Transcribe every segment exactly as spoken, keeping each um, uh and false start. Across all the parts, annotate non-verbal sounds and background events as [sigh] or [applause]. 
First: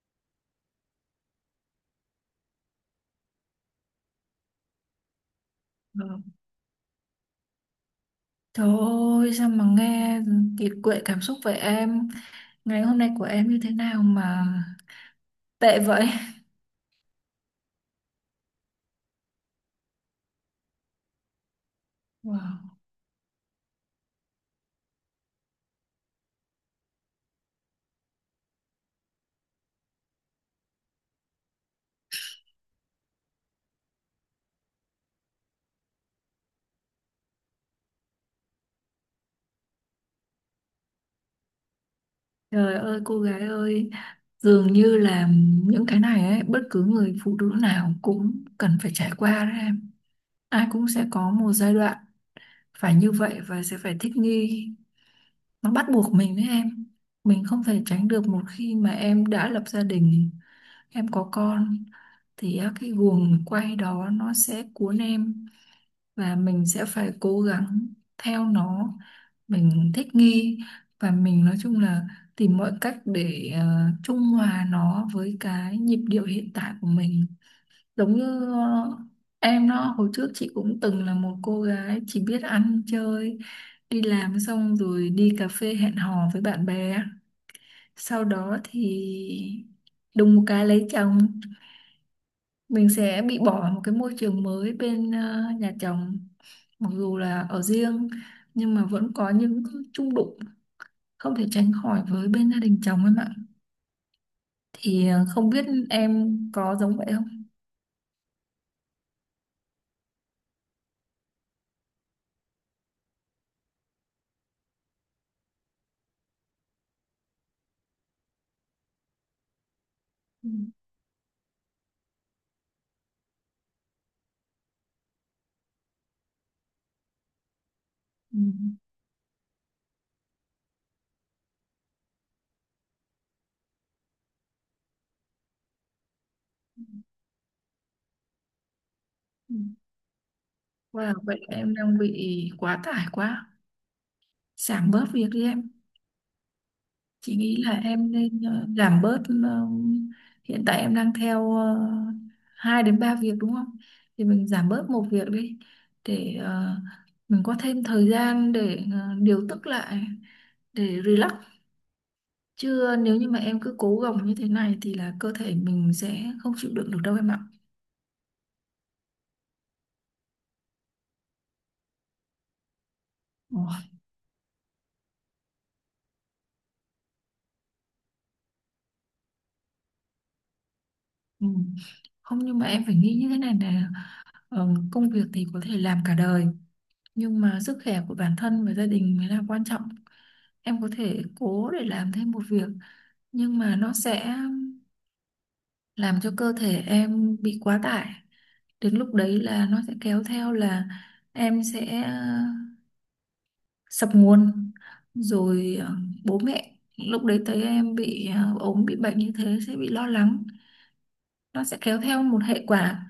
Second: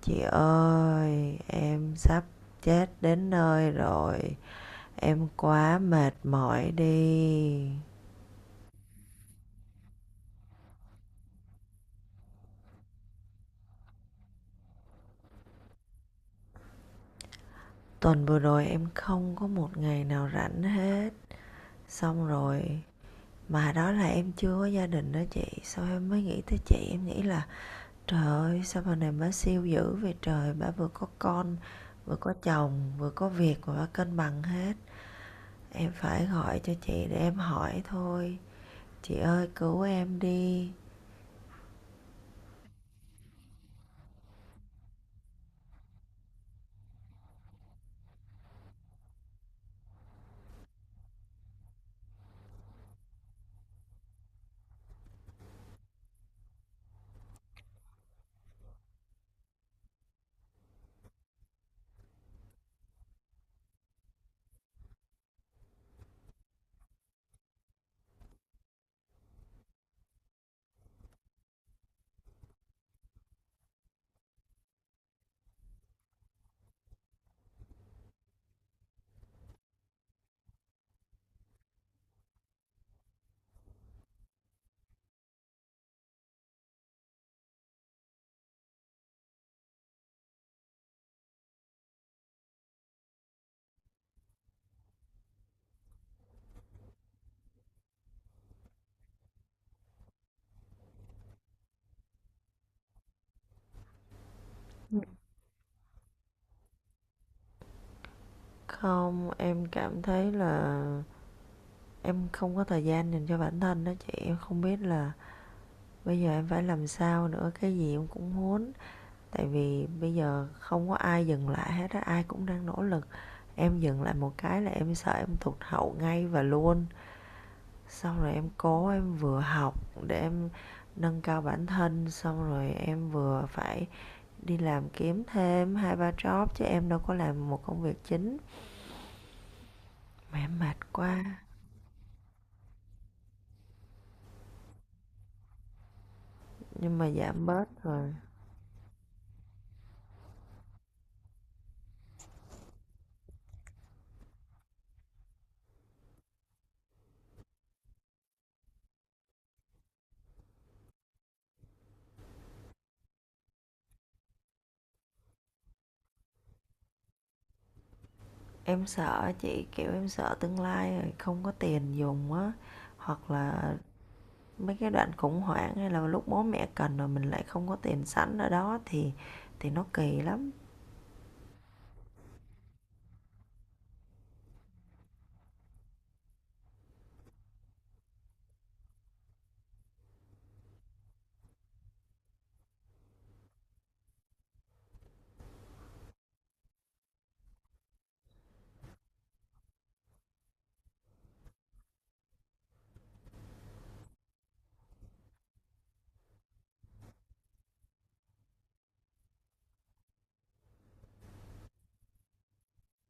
Chị ơi, em sắp chết đến nơi rồi. Em quá Ờ. mệt mỏi đi. Trời ơi, sao mà nghe kiệt quệ cảm xúc vậy em. Ngày hôm nay của em như thế nào mà tệ vậy? Tuần vừa rồi em không có một ngày nào rảnh hết. Xong Wow. rồi, mà đó là em chưa có gia đình đó chị. Sau em mới nghĩ tới chị, em nghĩ là trời ơi, sao bà này bà siêu dữ vậy trời. Bà vừa có con, vừa có chồng, vừa có việc mà bà cân bằng hết. Em phải gọi cho chị để em hỏi thôi. Chị ơi, cứu em đi. Trời ơi, cô gái ơi. Dường như là những cái này ấy, bất cứ người phụ nữ nào cũng cần phải trải qua đấy em. Ai cũng sẽ có một giai đoạn phải như vậy và sẽ phải thích nghi. Nó bắt buộc mình đấy em. Mình không thể tránh được. Một khi mà em đã lập gia đình, em có con, thì á, cái guồng quay đó nó sẽ cuốn em, và mình sẽ phải cố gắng theo nó, mình thích nghi, và mình nói chung là tìm mọi cách để ờ, trung hòa nó với cái nhịp điệu hiện tại của mình, giống như ờ, em đó. Hồi trước chị cũng từng là một cô gái chỉ biết ăn chơi, đi làm xong rồi đi cà phê hẹn hò với bạn bè. Sau đó thì đùng một cái lấy chồng, mình sẽ bị bỏ một cái môi trường mới bên ờ, nhà chồng, mặc dù là ở riêng nhưng mà vẫn có những chung đụng không thể tránh khỏi với bên gia đình chồng em ạ. Thì ờ, không biết em có giống vậy không? Không, em cảm thấy là em không có thời gian dành cho bản thân đó chị, em không biết là bây giờ em phải làm sao nữa, cái gì em cũng muốn. Tại vì bây giờ Ừ, không có ai dừng lại hết á, ai cũng đang nỗ lực. Em dừng lại một cái là em sợ em tụt hậu ngay và luôn. Xong rồi ừ, em cố em vừa học để em nâng cao bản thân, xong rồi em vừa phải đi làm kiếm thêm hai ba job chứ em đâu có làm một công việc chính. ừ. Mà em mệt Wow, quá. vậy là em đang bị quá tải quá. Giảm bớt việc đi em. Nhưng mà Chị giảm nghĩ bớt là em rồi nên ờ, giảm bớt. Ờ, hiện tại em đang theo ờ, hai đến ba việc đúng không? Thì mình giảm bớt một việc đi, để ờ, mình có thêm thời gian để ờ, điều tức lại, để relax, chứ nếu như mà em cứ cố gồng như thế này thì là cơ thể mình sẽ không chịu đựng được đâu em ạ. em sợ chị, kiểu em sợ tương lai rồi không có tiền dùng á, hoặc Ồ, là mấy cái đoạn khủng hoảng hay là lúc bố mẹ cần rồi mình lại không có tiền sẵn ở đó thì thì nó kỳ lắm. ừ. Không, nhưng mà em phải nghĩ như thế này nè. Ờ, công việc thì có thể làm cả đời, nhưng mà sức khỏe của bản thân và gia đình mới là quan trọng. Em có thể cố để làm thêm một việc, nhưng mà nó sẽ làm cho cơ thể em bị quá tải. Đến lúc đấy là nó sẽ kéo theo là em sẽ ờ, sập nguồn, rồi ờ, bố mẹ lúc đấy thấy em bị ờ, ốm, bị bệnh như thế sẽ bị lo lắng. Nó sẽ kéo theo một hệ quả.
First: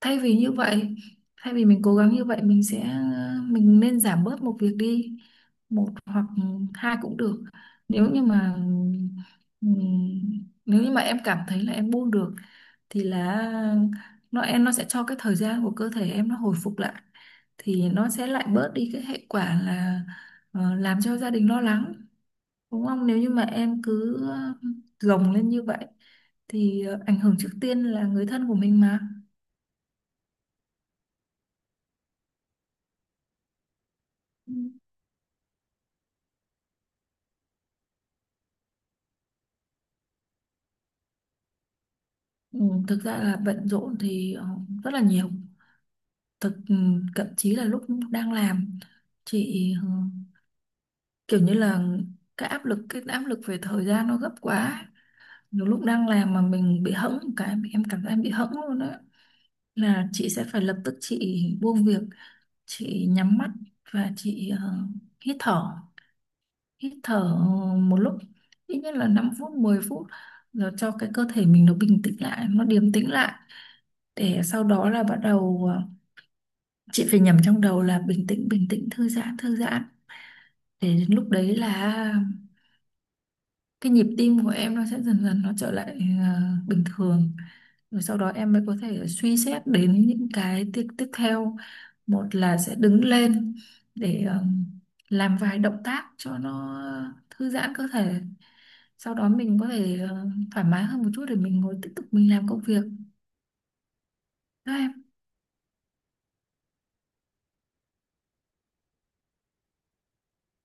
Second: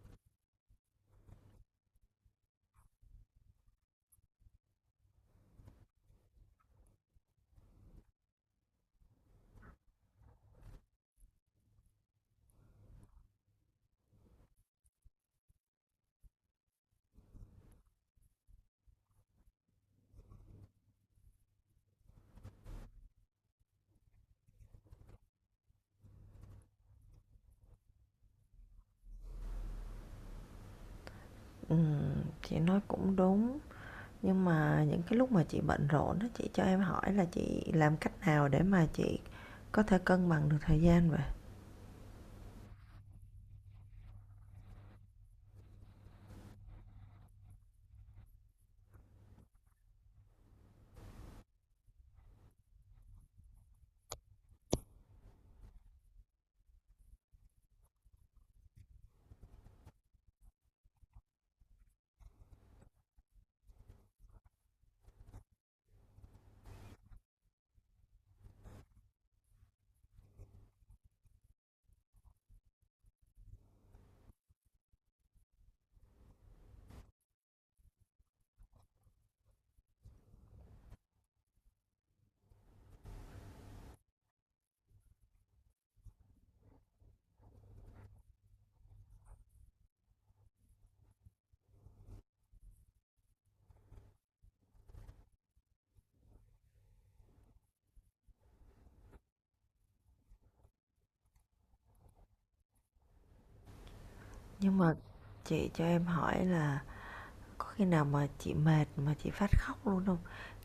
Thay vì như vậy, thay vì mình cố gắng như vậy, mình sẽ mình nên giảm bớt một việc đi, một hoặc hai cũng được. Nếu như mà ừm, nếu như mà em cảm thấy là em buông được thì là nó em nó sẽ cho cái thời gian của cơ thể em nó hồi phục lại, thì nó sẽ lại bớt đi cái hệ quả là ờ, làm cho gia đình lo lắng, đúng không? Nếu như mà em cứ ờ, gồng lên như vậy thì ờ, ảnh hưởng trước tiên là người thân của mình mà. Ừ, chị nói cũng đúng, nhưng mà những cái lúc mà chị bận rộn á chị cho em hỏi là chị làm cách nào để mà chị có thể cân bằng được thời gian vậy? Ừ, thực ra là bận rộn thì ờ, rất là nhiều. thực ừ, Thậm chí là lúc đang làm, chị ờ, kiểu như là cái áp lực cái áp lực về thời gian nó gấp quá, nhiều lúc đang làm mà mình bị hẫng một cái, em cảm giác em bị hẫng luôn á, là chị sẽ phải lập tức chị buông việc, chị nhắm mắt, và chị ờ, hít thở, hít thở ờ, một lúc, ít nhất là năm phút mười phút, rồi cho cái cơ thể mình nó bình tĩnh lại, nó điềm tĩnh lại, để sau đó là bắt đầu ờ, chị phải nhầm trong đầu là bình tĩnh bình tĩnh thư giãn thư giãn, để đến lúc đấy là cái nhịp tim của em nó sẽ dần dần nó trở lại ờ, bình thường. Rồi sau đó em mới có thể suy xét đến những cái tiếp tiếp theo. Một là sẽ đứng lên để ờ, làm vài động tác cho nó thư giãn cơ thể, sau đó mình có thể ờ, thoải mái hơn một chút để mình ngồi tiếp tục mình làm công việc. Đó Nhưng em. mà chị cho em hỏi là có khi nào mà chị mệt mà chị phát khóc luôn không?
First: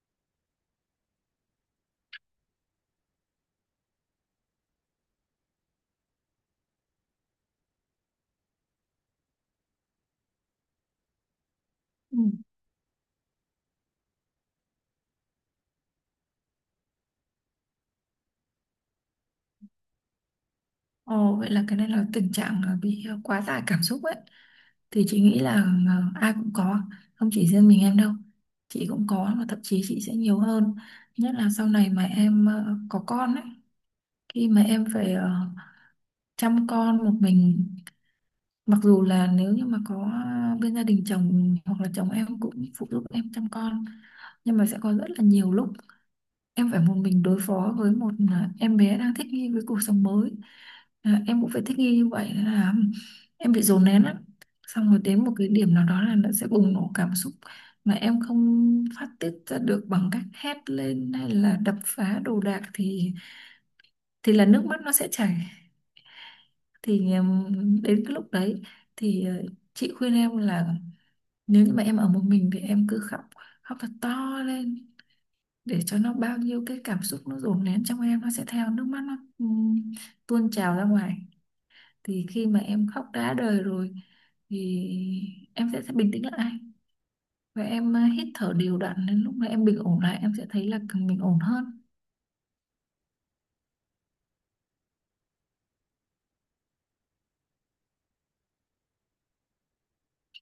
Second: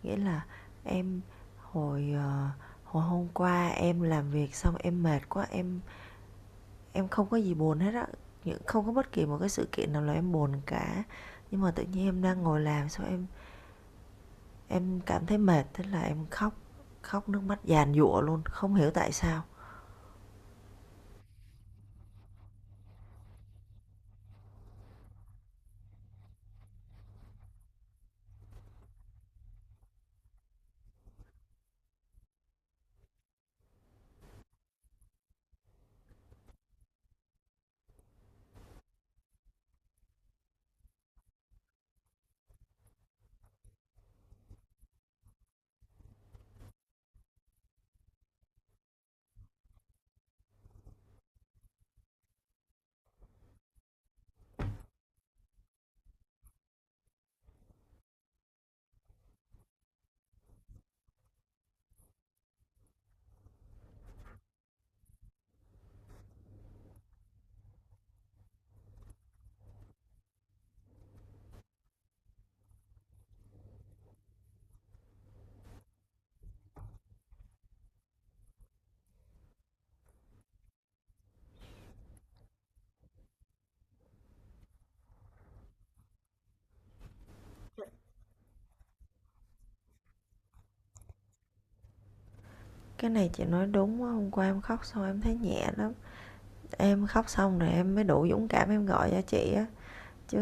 Nghĩa là em hồi, ờ, hồi hôm qua em làm việc xong em mệt quá, em em không có gì buồn hết á, không có bất kỳ một cái sự kiện nào là em buồn cả. Nhưng mà tự nhiên Ừ. em đang ngồi làm xong em em cảm thấy mệt, thế là em khóc, khóc nước mắt dàn dụa luôn, không hiểu tại sao. Ồ, vậy là cái này là tình trạng ờ, bị ờ, quá tải cảm xúc ấy, thì chị nghĩ là ờ, ai cũng có, không chỉ riêng mình em đâu, chị cũng có, mà thậm chí chị sẽ nhiều hơn. Nhất là sau này mà em ờ, có con ấy, khi mà em phải ờ, chăm con một mình. Mặc dù là nếu như mà có bên gia đình chồng hoặc là chồng em cũng phụ giúp em chăm con, nhưng mà sẽ có rất là nhiều lúc em phải một mình đối phó với một à, em bé đang thích nghi với cuộc sống mới, à, em cũng phải thích nghi như vậy, nên là em bị dồn nén lắm. Xong rồi đến một cái điểm nào đó là nó sẽ bùng nổ cảm xúc, mà em không phát tiết ra được bằng cách hét lên hay là đập phá đồ đạc thì thì là nước mắt nó sẽ chảy. Thì ừm, đến cái lúc đấy thì ờ, chị khuyên em là nếu như mà em ở một mình thì em cứ khóc, khóc thật to lên để cho nó bao nhiêu cái cảm xúc nó dồn nén trong em nó sẽ theo nước mắt nó ừm, tuôn trào ra ngoài. Thì khi mà em khóc đã đời rồi thì em sẽ, sẽ bình tĩnh lại, và em ờ, hít thở đều đặn, đến lúc mà em bình ổn lại em sẽ thấy là mình ổn hơn. Cái này chị nói đúng á, hôm qua em khóc xong em thấy nhẹ lắm, em khóc xong rồi em mới đủ dũng cảm em gọi cho chị á. Chứ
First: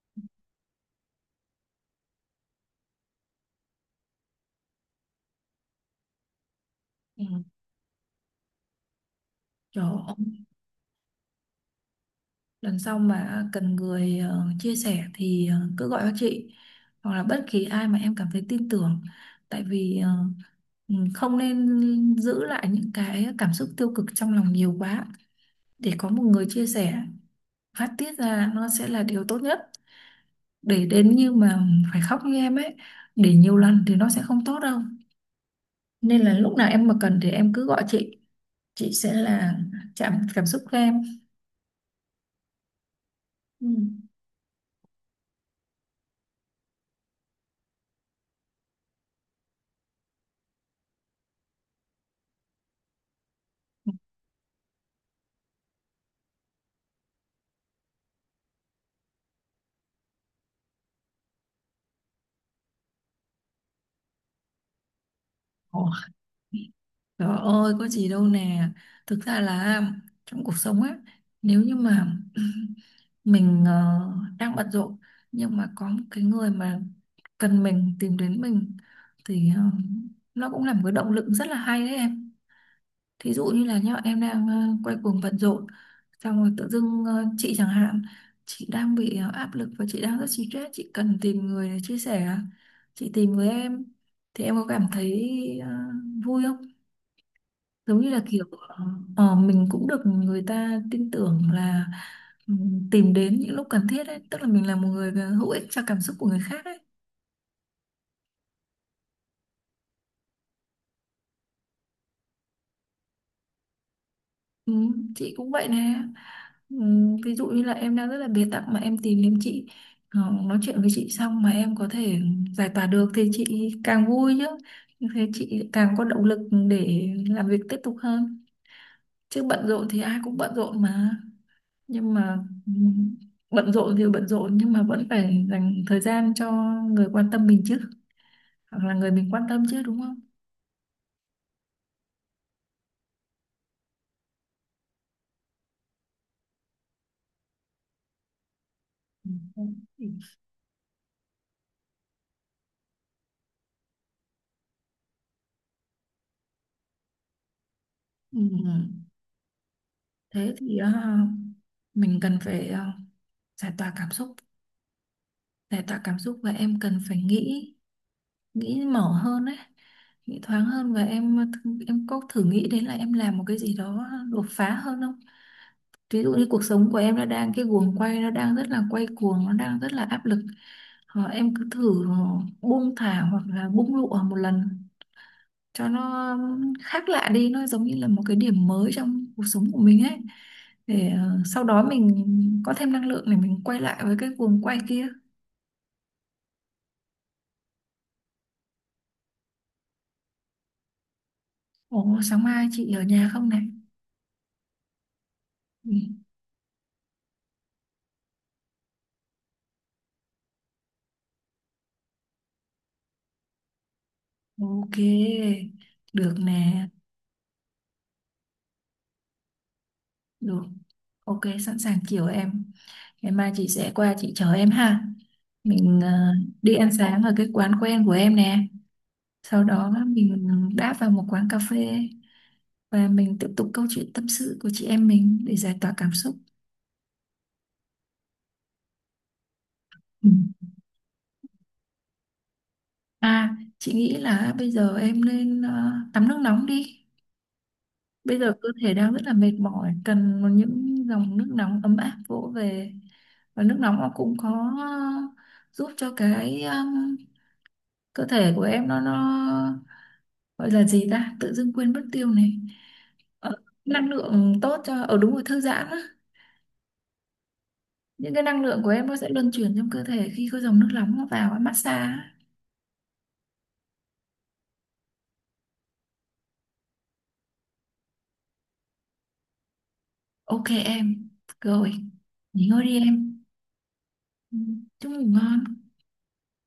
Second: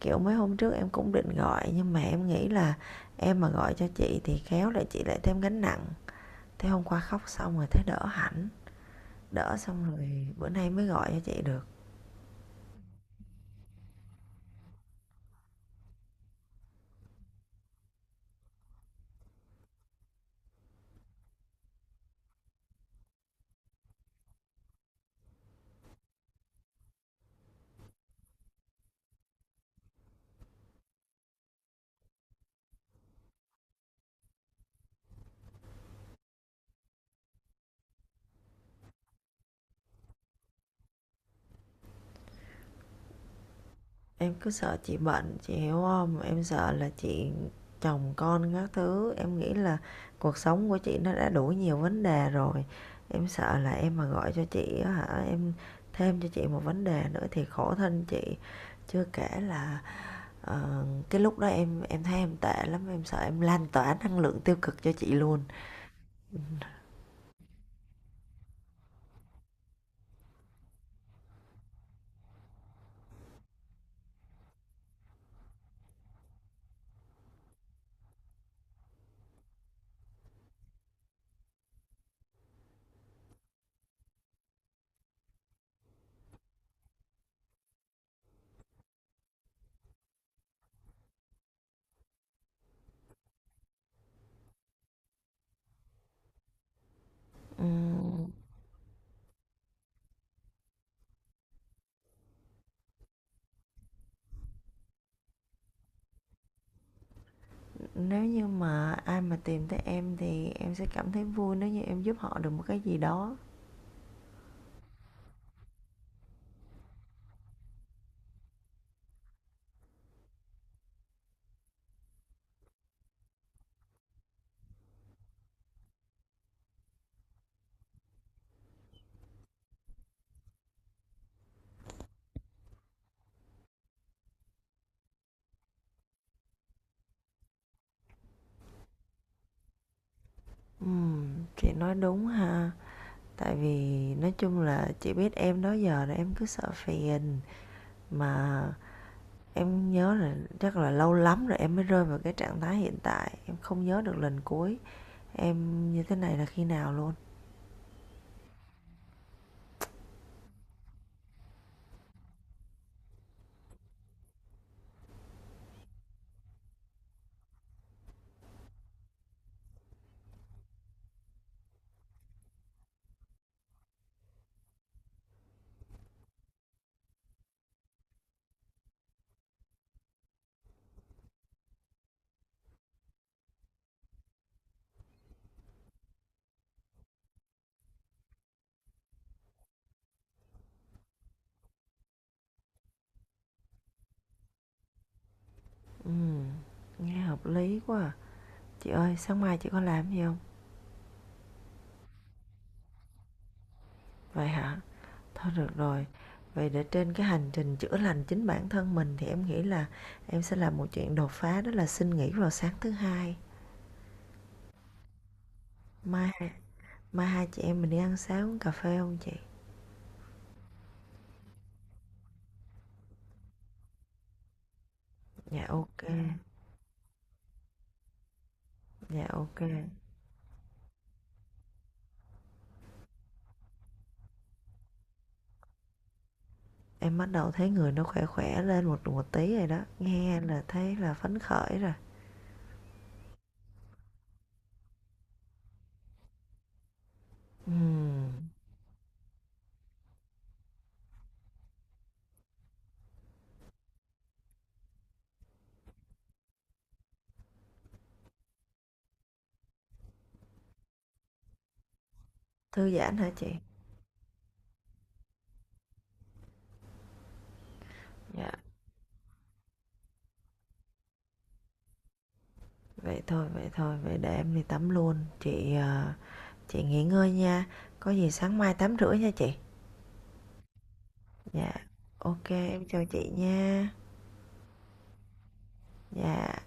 kiểu mấy hôm trước em cũng định gọi nhưng mà em nghĩ là em mà gọi cho chị thì khéo lại chị lại thêm gánh nặng. Thế hôm qua khóc Ừ. xong rồi thấy đỡ hẳn, đỡ xong Trời rồi ơi, bữa nay mới gọi cho chị được. lần sau mà cần người ờ, chia sẻ thì ờ, cứ gọi cho chị, hoặc là bất kỳ ai mà em cảm thấy tin tưởng. Tại vì ờ, ừ, không nên giữ lại những cái cảm xúc tiêu cực trong lòng nhiều quá, để có một người chia sẻ phát tiết ra nó sẽ là điều tốt nhất. Để đến như mà phải khóc như em ấy, để nhiều lần thì nó sẽ không tốt đâu. Nên là lúc nào em mà cần thì em cứ gọi chị chị sẽ là chạm cảm xúc của em. Ừ. Em cứ sợ chị bệnh chị hiểu không, em sợ là chị chồng con các thứ em nghĩ là cuộc sống của chị nó đã đủ nhiều vấn đề rồi, em sợ là em mà gọi cho chị á hả em thêm cho chị một vấn đề nữa thì khổ thân chị. Chưa kể là Ờ, cái lúc đó em em thấy em tệ lắm em sợ em lan tỏa năng lượng tiêu cực cho chị luôn. Ồ, trời ơi, có gì đâu nè. Thực ra là trong cuộc sống á, nếu như mà [clears throat] mình ờ, đang bận rộn, nhưng mà có một cái người mà cần mình tìm đến mình thì ờ, nó cũng là một cái động lực rất là hay đấy em. Thí dụ như là nhá, em đang ờ, quay cuồng bận rộn, xong rồi tự dưng ờ, chị chẳng hạn, chị đang bị ờ, áp lực và chị đang rất stress, chị cần tìm người để chia sẻ à? Chị tìm với em thì em có cảm thấy ờ, vui không? Giống như là Ừm, kiểu ờ, ờ, mình cũng được người ta tin tưởng là, ừ, tìm đến những lúc cần thiết ấy, tức là mình là một người ờ, hữu ích cho cảm xúc của người khác ấy. nếu như mà ai mà tìm tới em thì em sẽ cảm thấy vui nếu như em giúp họ được một cái gì đó. Ừ, chị cũng vậy nè. Ừm, ví dụ như là em đang rất là bế tắc mà em tìm đến chị, ờ, nói chuyện với chị xong mà em có thể giải tỏa được thì chị càng vui chứ. Thế chị càng có động lực để làm việc tiếp tục hơn. Chứ bận rộn thì ai cũng bận rộn mà, nhưng mà ừm, bận rộn thì bận rộn nhưng mà vẫn phải dành thời gian cho người quan tâm mình chứ, hoặc là người mình quan tâm chứ, đúng không? Ừm, chị nói đúng ha, tại vì nói chung là chị biết em đó giờ là em cứ sợ phiền mà. Ừm. Em nhớ là chắc là lâu lắm rồi em mới rơi vào cái trạng thái hiện tại, em không nhớ được lần cuối em như thế này là khi nào luôn. Ừm, Thế thì ờ, mình cần phải ờ, giải tỏa cảm xúc, giải tỏa cảm xúc, và em cần phải nghĩ nghĩ mở hơn ấy, nghĩ thoáng hơn. Và em em có thử nghĩ đến là em làm một cái gì đó đột phá hơn không? Ví dụ như cuộc sống của em nó đang cái guồng quay nó đang rất là quay cuồng, nó đang rất là áp lực, hoặc em cứ thử buông thả hoặc là bung lụa một lần cho nó khác lạ đi, nó giống như là một cái điểm mới trong cuộc sống của mình ấy, để ờ, sau đó mình có thêm năng lượng để mình quay lại với cái guồng quay kia. Ừm, nghe hợp lý quá à. Chị ơi, sáng mai chị có làm gì không? Ồ, sáng mai chị ở nhà không này. Vậy hả? Thôi được Ừ. rồi. Vậy để trên cái hành trình chữa lành chính bản thân mình thì em nghĩ là em sẽ làm một chuyện đột phá đó là xin nghỉ vào sáng thứ hai. Ok, Mai được nè, mai hai chị em mình đi ăn sáng uống cà phê không chị? được. Ok, sẵn sàng chiều em. Ngày mai chị sẽ qua, chị chờ em ha. Dạ Mình ok. ờ, đi ăn sáng ở cái quán quen của em nè. Dạ ok. Sau đó mình đáp vào một quán cà phê và mình tiếp tục câu chuyện tâm sự của chị em mình để giải tỏa cảm xúc. Em bắt đầu thấy người nó khỏe khỏe lên một một tí rồi đó. Ừ. Nghe là thấy là phấn khởi rồi. À, chị nghĩ là bây giờ em nên ờ, tắm nước nóng đi. Ừm, Bây giờ cơ thể đang rất là mệt mỏi, cần một những dòng nước nóng ấm áp vỗ về. Và nước nóng nó cũng có giúp cho cái um, cơ thể của em nó nó gọi là gì ta? Tự dưng quên mất tiêu này. Thư giãn hả Ờ, chị? năng lượng tốt cho ở đúng rồi thư giãn á. Những cái Dạ. năng lượng của em nó sẽ luân chuyển trong cơ thể khi có dòng nước nóng nó vào ấy, massage. Á. Vậy thôi, vậy thôi, vậy để em đi tắm luôn. Chị ờ, Chị nghỉ ngơi nha, có gì sáng mai tám rưỡi nha chị. Ok em. Dạ, Rồi, ok nghỉ ngơi em đi chào chị em. nha. Ừ, chúc ngủ ngon. Dạ.